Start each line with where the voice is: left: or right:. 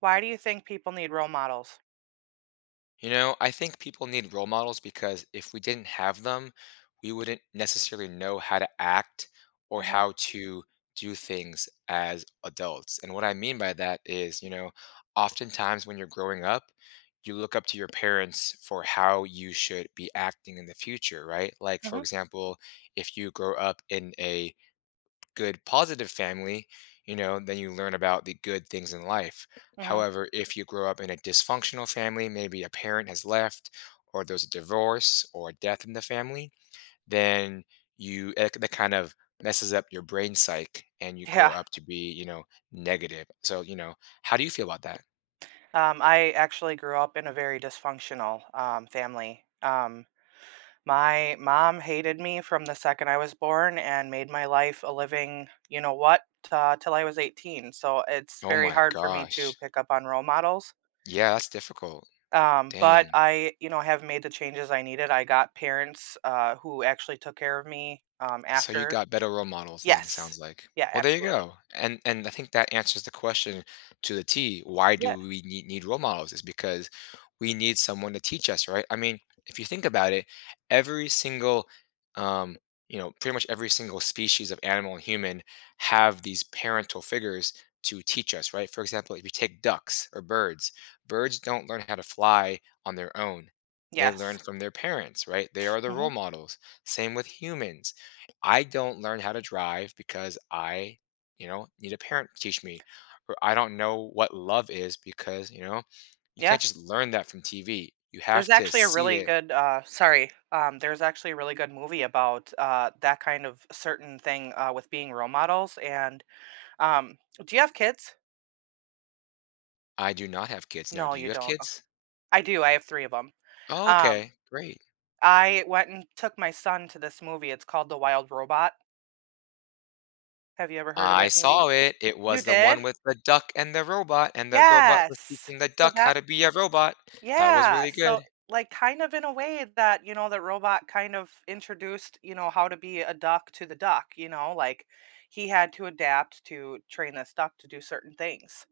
right: Why do you think people need role models?
left: You know, I think people need role models because if we didn't have them, we wouldn't necessarily know how to act or
right: Mhm,
left: how to do things as adults. And what I mean by that is, you know, oftentimes when you're growing up, you look up to your parents for how you should be acting in the future, right? Like, for
right: mhm,
left: example, if you grow up in a good positive family, you know, then you learn about the good things in life.
right: mhm.
left: However, if you grow up in a dysfunctional family, maybe a parent has left, or there's a divorce or a death in the family, then that kind of messes up your brain psyche and you grow
right: Yeah,
left: up to be, you know, negative. So, you know, how do you feel about that?
right: I actually grew up in a very dysfunctional, family. My mom hated me from the second I was born and made my life a living, you know what, till I was 18, so it's
left: Oh
right: very
left: my
right: hard for me to
left: gosh.
right: pick up on role models,
left: Yeah, that's difficult.
right: but
left: Dang.
right: I have made the changes I needed. I got parents, who actually took care of me,
left: So you
right: after.
left: got better role models then, it
right: Yes.
left: sounds like.
right: Yeah,
left: Well, there you
right: absolutely.
left: go. And I think that answers the question to the T. Why
right: Yeah.
left: do we need role models? Is because we need someone to teach us, right? I mean, if you think about it, every single um, you know, pretty much every single species of animal and human have these parental figures to teach us, right? For example, if you take ducks or birds, birds don't learn how to fly on their own. They
right: Yes.
left: learn from their parents, right? They are the
right: Mhm.
left: role models. Same with humans. I don't learn how to drive because I, you know, need a parent to teach me, or I don't know what love is because, you know, you
right: Yeah.
left: can't just learn that from TV. You have to see it.
right: There's actually a really good movie about that kind of certain thing with being role models and um do you have kids?
left: I do not have kids. No,
right: No,
left: do you
right: you
left: have
right: don't. Oh,
left: kids?
right: I do. I have three of them.
left: Oh,
right: Um
left: okay, great.
right: I went and took my son to this movie. It's called The Wild Robot. Have you ever heard of
left: I
right: it maybe?
left: saw it. It
right: You
left: was the
right: did?
left: one with the duck and the robot was
right: Yes.
left: teaching the
right: So
left: duck how
right: that
left: to be a robot. That was
right: Yeah,
left: really good.
right: so, like, kind of in a way that, that robot kind of introduced, how to be a duck to the duck, like, he had to adapt to train this duck to do certain things.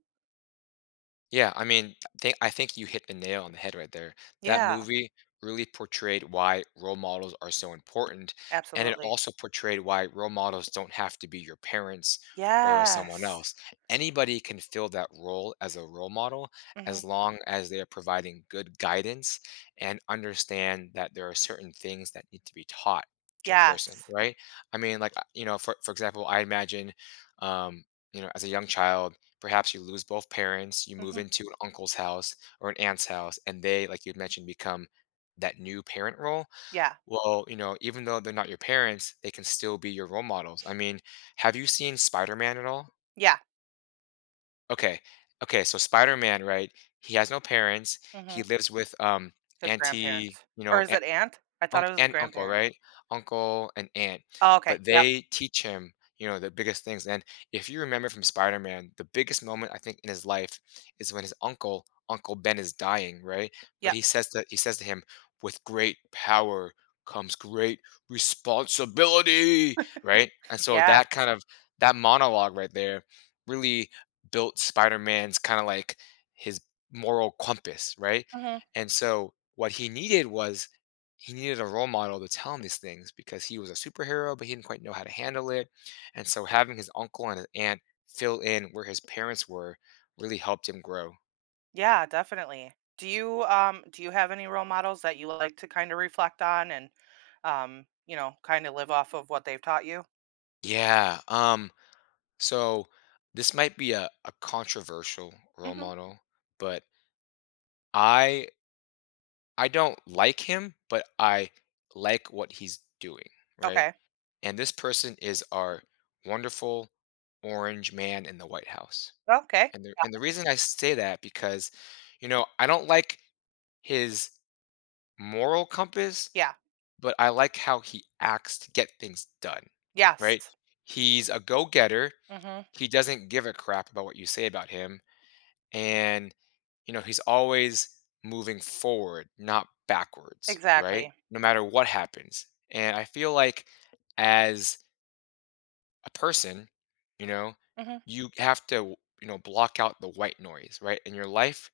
left: Yeah, I mean, I think you hit the nail on the head right there. That
right: Yeah,
left: movie really portrayed why role models are so important, and it
right: absolutely.
left: also portrayed why role models don't have to be your parents or someone
right: Yes.
left: else. Anybody can fill that role as a role model
right: Mhm.
left: as long as they are providing good guidance and understand that there are certain things that need to be taught to a person,
right: Yes.
left: right? I mean, like, you know, for example, I imagine, um, you know, as a young child. Perhaps you lose both parents, you move
right: Mhm.
left: into an uncle's house or an aunt's house, and they, like you had mentioned, become that new parent role.
right: Yeah.
left: Well, you know, even though they're not your parents, they can still be your role models. I mean, have you seen Spider Man at all?
right: Yeah.
left: Okay. Okay. So, Spider Man, right? He has no parents. He
right: Mhm.
left: lives with
right: His
left: anti,
right: grandparents.
left: you
right: Or
left: know,
right: is it aunt? I thought it was his
left: Uncle,
right: grandparent.
left: right? Uncle and aunt,
right: Oh, okay.
left: but
right: Yep.
left: they teach him, you know, the biggest things, and if you remember from Spider-Man, the biggest moment I think in his life is when his uncle, Uncle Ben is dying, right? But
right: Yep.
left: he says to him, "With great power comes great responsibility," right? And so
right: Yes.
left: that kind of, that monologue right there really built Spider-Man's kinda like his moral compass, right?
right: Mhm.
left: And so what he needed was, he needed a role model to tell him these things because he was a superhero, but he didn't quite know how to handle it. And so having his uncle and his aunt fill in where his parents were really helped him grow.
right: Yeah, definitely. Do you have any role models that you like to kind of reflect on and kind of live off of what they've taught you?
left: Yeah. So this might be a controversial role
right: Mhm.
left: model, but I I don't like him, but I like what he's doing, right?
right: Okay.
left: And this person is our wonderful orange man in the White House.
right: Okay.
left: And the reason I say that because, you know, I don't like his moral compass,
right: Yeah.
left: but I like how he acts to get things done, right?
right: Yes.
left: He's a go-getter.
right: Mhm.
left: He doesn't give a crap about what you say about him, and you know, he's always moving forward, not backwards, right?
right: Exactly.
left: No matter what happens. And I feel like as a person, you know,
right: Mhm.
left: you have to, you know, block out the white noise, right? In your life,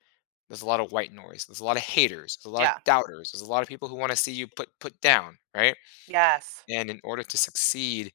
left: there's a lot of white noise. There's a lot of haters. There's a lot of
right: Yeah.
left: doubters. There's a lot of people who want to see you put down, right?
right: Yes.
left: And in order to succeed,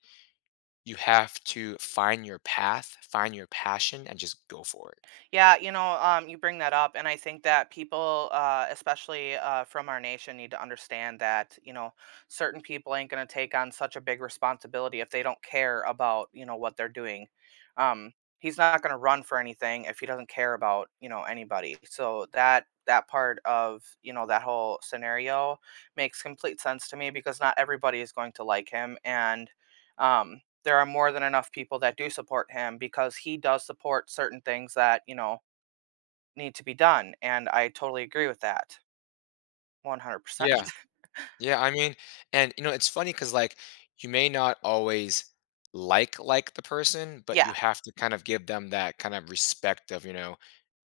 left: you have to find your path, find your passion, and just go for it.
right: Yeah, you bring that up, and I think that people, especially from our nation, need to understand that certain people ain't going to take on such a big responsibility if they don't care about what they're doing. Um, he's not going to run for anything if he doesn't care about anybody. So that part of that whole scenario makes complete sense to me because not everybody is going to like him, and um, there are more than enough people that do support him because he does support certain things that need to be done. And I totally agree with that. 100%.
left: Yeah. Yeah. I mean, and you know, it's funny because like you may not always like the person, but you
right: Yeah.
left: have to kind of give them that kind of respect of, you know,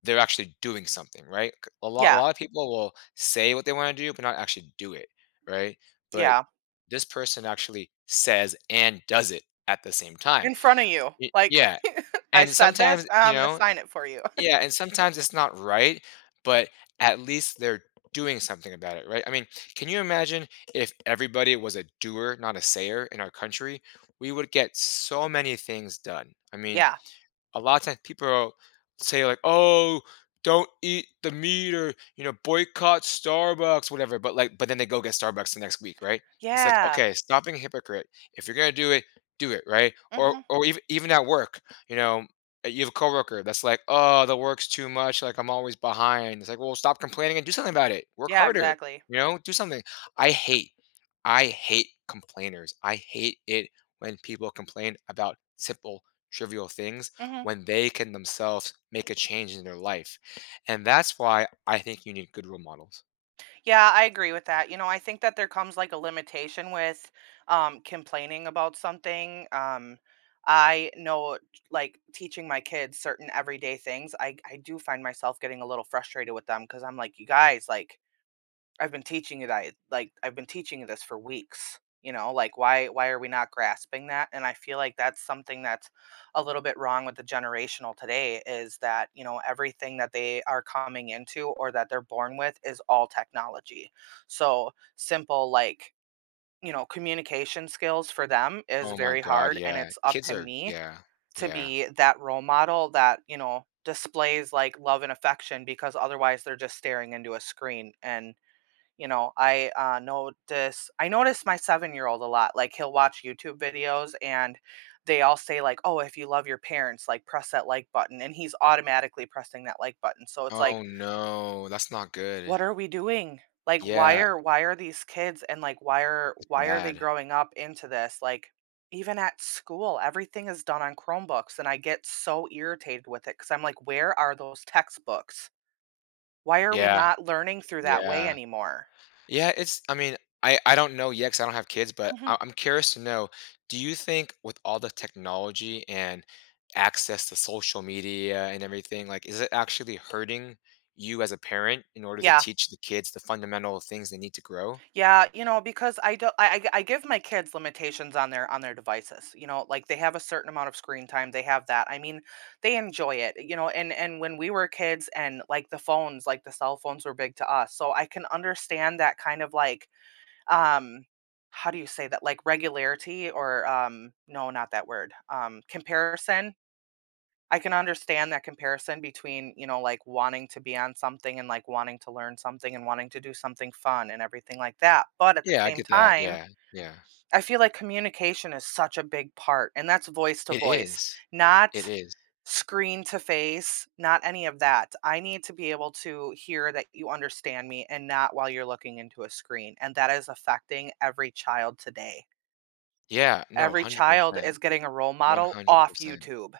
left: they're actually doing something, right? C- A lot, a
right: Yeah.
left: lot of people will say what they want to do, but not actually do it, right? But
right: Yeah.
left: this person actually says and does it at the same time.
right: In front of you. Like,
left: Yeah,
right: I
left: and
right: said this,
left: sometimes you
right: I'm going to
left: know,
right: sign it for you.
left: yeah, and sometimes it's not right, but at least they're doing something about it, right? I mean, can you imagine if everybody was a doer, not a sayer, in our country? We would get so many things done. I mean,
right: Yeah.
left: a lot of times people are- say like, "Oh, don't eat the meat," or you know, boycott Starbucks, whatever. But like, but then they go get Starbucks the next week, right? It's like,
right: Yeah.
left: okay, stop being a hypocrite. If you're gonna do it, right? Or
right: Hmm.
left: or even even at work, you know, you have a coworker that's like, "Oh, the work's too much. Like I'm always behind." It's like, well, stop complaining and do something about it. Work
right: Yeah,
left: harder,
right: exactly.
left: you know, do something. I hate, I hate complainers. I hate it when people complain about simple trivial things
right: Hmm.
left: when they can themselves make a change in their life. And that's why I think you need good role models.
right: Yeah, I agree with that. I think that there comes like a limitation with complaining about something. I know like teaching my kids certain everyday things, I do find myself getting a little frustrated with them because I'm like, you guys, like I've been teaching this for weeks, like, why are we not grasping that? And I feel like that's something that's a little bit wrong with the generational today is that everything that they are coming into or that they're born with is all technology. So, simple like, communication skills for them is
left: Oh my
right: very
left: God,
right: hard and
left: yeah.
right: it's up
left: Kids
right: to
left: are,
right: me
left: yeah,
right: to
left: yeah.
right: be that role model that displays like love and affection because otherwise they're just staring into a screen and I notice my 7-year old a lot. Like he'll watch YouTube videos and they all say like, "Oh, if you love your parents, like press that like button," and he's automatically pressing that like button. So it's like,
left: Oh no, that's not good.
right: what are we doing? Like, why
left: Yeah,
right: are why are these kids and like why are
left: it's
right: why are they
left: bad.
right: growing up into this? Like, even at school, everything is done on Chromebooks, and I get so irritated with it because I'm like, where are those textbooks? Why are we
left: Yeah,
right: not learning through that way
left: yeah.
right: anymore?
left: Yeah, it's I mean, I don't know yet 'cause I don't have kids, but
right: Mhm.
left: I I'm curious to know, do you think with all the technology and access to social media and everything, like, is it actually hurting you as a parent in order to
right: Yeah.
left: teach the kids the fundamental things they need to grow?
right: Yeah, because I don't, I give my kids limitations on their devices. You know, like they have a certain amount of screen time. They have that. I mean, they enjoy it. And when we were kids, and like the phones, like the cell phones were big to us. So I can understand that kind of like, um, how do you say that? Like regularity or no, not that word. Comparison. I can understand that comparison between, like wanting to be on something and like wanting to learn something and wanting to do something fun and everything like that. But at the
left: Yeah, I
right: same
left: get that.
right: time,
left: Yeah, yeah.
right: I feel like communication is such a big part, and that's voice to
left: It
right: voice,
left: is.
right: not
left: It is.
right: screen to face, not any of that. I need to be able to hear that you understand me and not while you're looking into a screen. And that is affecting every child today.
left: Yeah, no,
right: Every child
left: 100%.
right: is getting a role model off
left: 100%.
right: YouTube.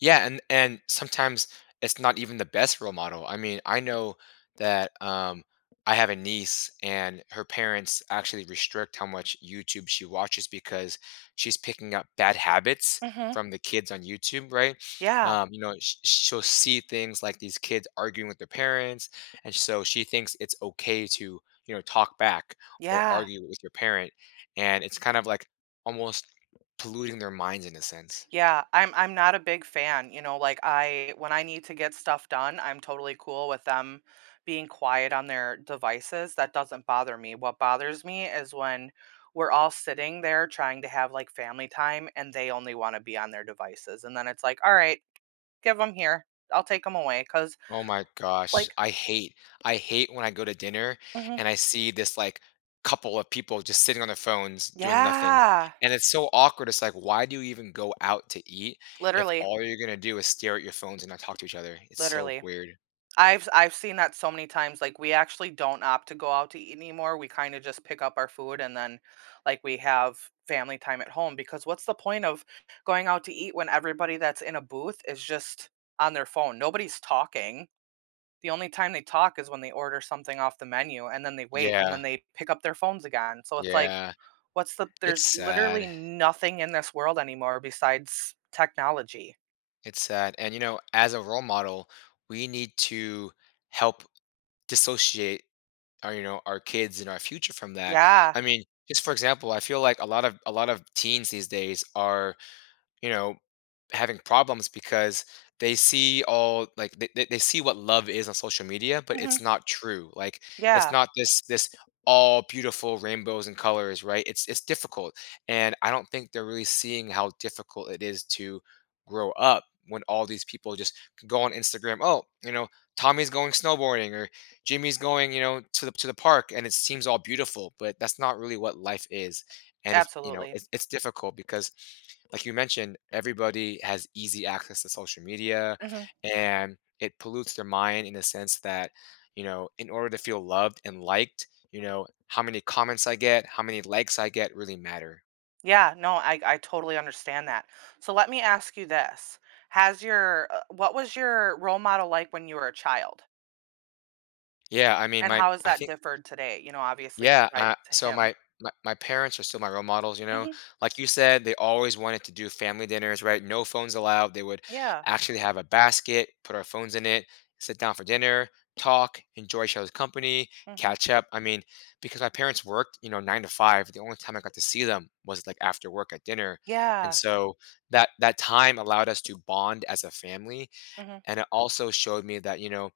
left: Yeah, and sometimes it's not even the best role model. I mean, I know that I have a niece and her parents actually restrict how much YouTube she watches because she's picking up bad habits
right: Hmm.
left: from the kids on YouTube, right?
right: Yeah.
left: You know, she'll see things like these kids arguing with their parents, and so she thinks it's okay to, you know, talk back or
right: Yeah.
left: argue with your parent, and it's kind of like almost polluting their minds in a sense.
right: Yeah, I'm not a big fan, like I when I need to get stuff done, I'm totally cool with them being quiet on their devices. That doesn't bother me. What bothers me is when we're all sitting there trying to have like family time and they only want to be on their devices. And then it's like, "All right, give them here. I'll take them away." Cuz
left: Oh my gosh.
right: like.
left: I hate when I go to dinner
right: Mhm.
left: and I see this like couple of people just sitting on their phones doing nothing.
right: Yeah.
left: And it's so awkward. It's like, why do you even go out to eat if
right: Literally.
left: all you're gonna do is stare at your phones and not talk to each other? It's so
right: Literally.
left: weird.
right: I've seen that so many times. Like we actually don't opt to go out to eat anymore. We kind of just pick up our food and then like we have family time at home because what's the point of going out to eat when everybody that's in a booth is just on their phone? Nobody's talking. The only time they talk is when they order something off the menu and then they wait and then
left: Yeah,
right: they pick up their phones again. So it's like
left: yeah.
right: what's the
left: It's
right: there's literally
left: sad.
right: nothing in this world anymore besides technology.
left: It's sad. And you know, as a role model, we need to help dissociate our, you know, our kids and our future from that.
right: Yeah.
left: I mean, just for example, I feel like a lot of teens these days are, you know, having problems because they see all like they see what love is on social media, but
right: Hmm.
left: it's not true. Like it's
right: Yeah,
left: not this all beautiful rainbows and colors, right? It's difficult. And I don't think they're really seeing how difficult it is to grow up when all these people just can go on Instagram, oh, you know, Tommy's going snowboarding or Jimmy's going, you know, to the park and it seems all beautiful, but that's not really what life is. And it's, you know,
right: absolutely.
left: it's difficult because like you mentioned, everybody has easy access to social media
right: Mhm.
left: and it pollutes their mind in the sense that, you know, in order to feel loved and liked, you know, how many comments I get, how many likes I get really matter.
right: Yeah, no, I totally understand that. So let me ask you this. Has your what was your role model like when you were a child?
left: Yeah, I mean,
right: And
left: my
right: how has
left: I
right: that
left: think.
right: differed today? Obviously
left: Yeah,
right: besides
left: so
right: him.
left: my my parents are still my role models, you know?
right: Mhm.
left: Like you said, they always wanted to do family dinners, right? No phones allowed. They would
right: Yeah.
left: actually have a basket, put our phones in it, sit down for dinner, talk, enjoy each other's company,
right: Mhm.
left: catch up. I mean, because my parents worked, you know, 9 to 5, the only time I got to see them was like after work at dinner. And
right: Yeah.
left: so that time allowed us to bond as a family,
right: Mhm.
left: and it also showed me that, you know,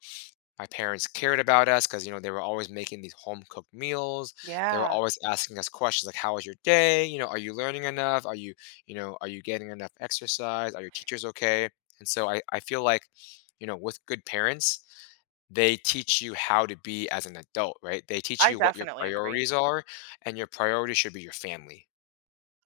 left: my parents cared about us because you know they were always making these home cooked meals, they were
right: Yeah.
left: always asking us questions like how was your day, you know, are you learning enough, are you, you know, are you getting enough exercise, are your teachers okay? And so I feel like, you know, with good parents they teach you how to be as an adult, right? They teach
right: I
left: you what your
right: definitely agree.
left: priorities are, and your priority should be your family.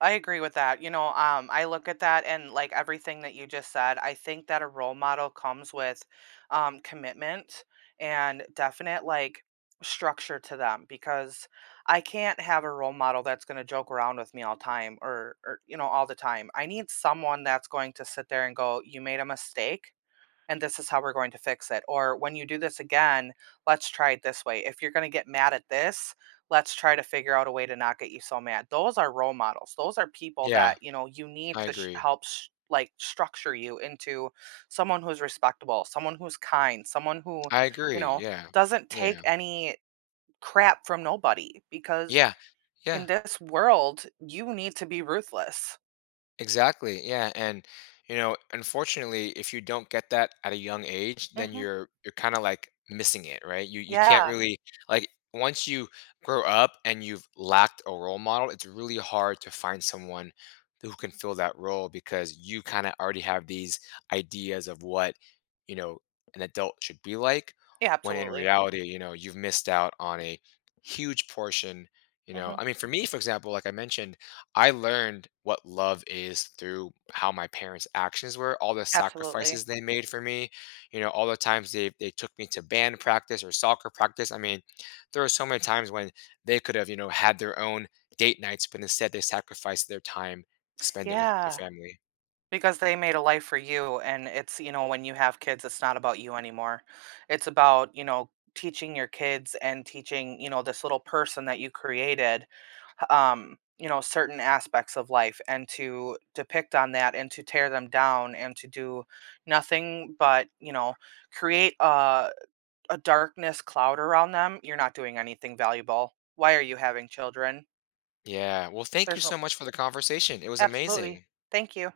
right: I agree with that. I look at that and like everything that you just said, I think that a role model comes with commitment and definite like structure to them because I can't have a role model that's going to joke around with me all time or, all the time. I need someone that's going to sit there and go, you made a mistake and this is how we're going to fix it. Or when you do this again, let's try it this way. If you're going to get mad at this, let's try to figure out a way to not get you so mad. Those are role models. Those are people
left: Yeah,
right: that you need
left: I
right: to
left: agree.
right: help like structure you into someone who's respectable, someone who's kind, someone who,
left: I
right: you
left: agree.
right: know,
left: Yeah.
right: doesn't take
left: Yeah.
right: any crap from nobody because
left: Yeah. Yeah.
right: in this world, you need to be ruthless.
left: Exactly. Yeah, and you know, unfortunately, if you don't get that at a young age, then
right: Hmm.
left: you're kind of like missing it, right? You can't
right: Yeah.
left: really like once you grow up and you've lacked a role model, it's really hard to find someone who can fill that role because you kind of already have these ideas of what, you know, an adult should be like
right: Yeah,
left: when in
right: absolutely.
left: reality, you know, you've missed out on a huge portion, you
right: Hmm.
left: know. I mean, for me, for example, like I mentioned, I learned what love is through how my parents' actions were, all the
right: Absolutely.
left: sacrifices they made for me, you know, all the times they took me to band practice or soccer practice. I mean, there were so many times when they could have, you know, had their own date nights, but instead they sacrificed their time to spend it with their
right: Yeah.
left: family.
right: Because they made a life for you, and when you have kids, it's not about you anymore. It's about teaching your kids and teaching this little person that you created, certain aspects of life and to depict on that and to tear them down and to do nothing but create a darkness cloud around them. You're not doing anything valuable. Why are you having children?
left: Yeah. Well, thank you
right: There's no,
left: so much for the conversation. It was
right: absolutely.
left: amazing.
right: Thank you.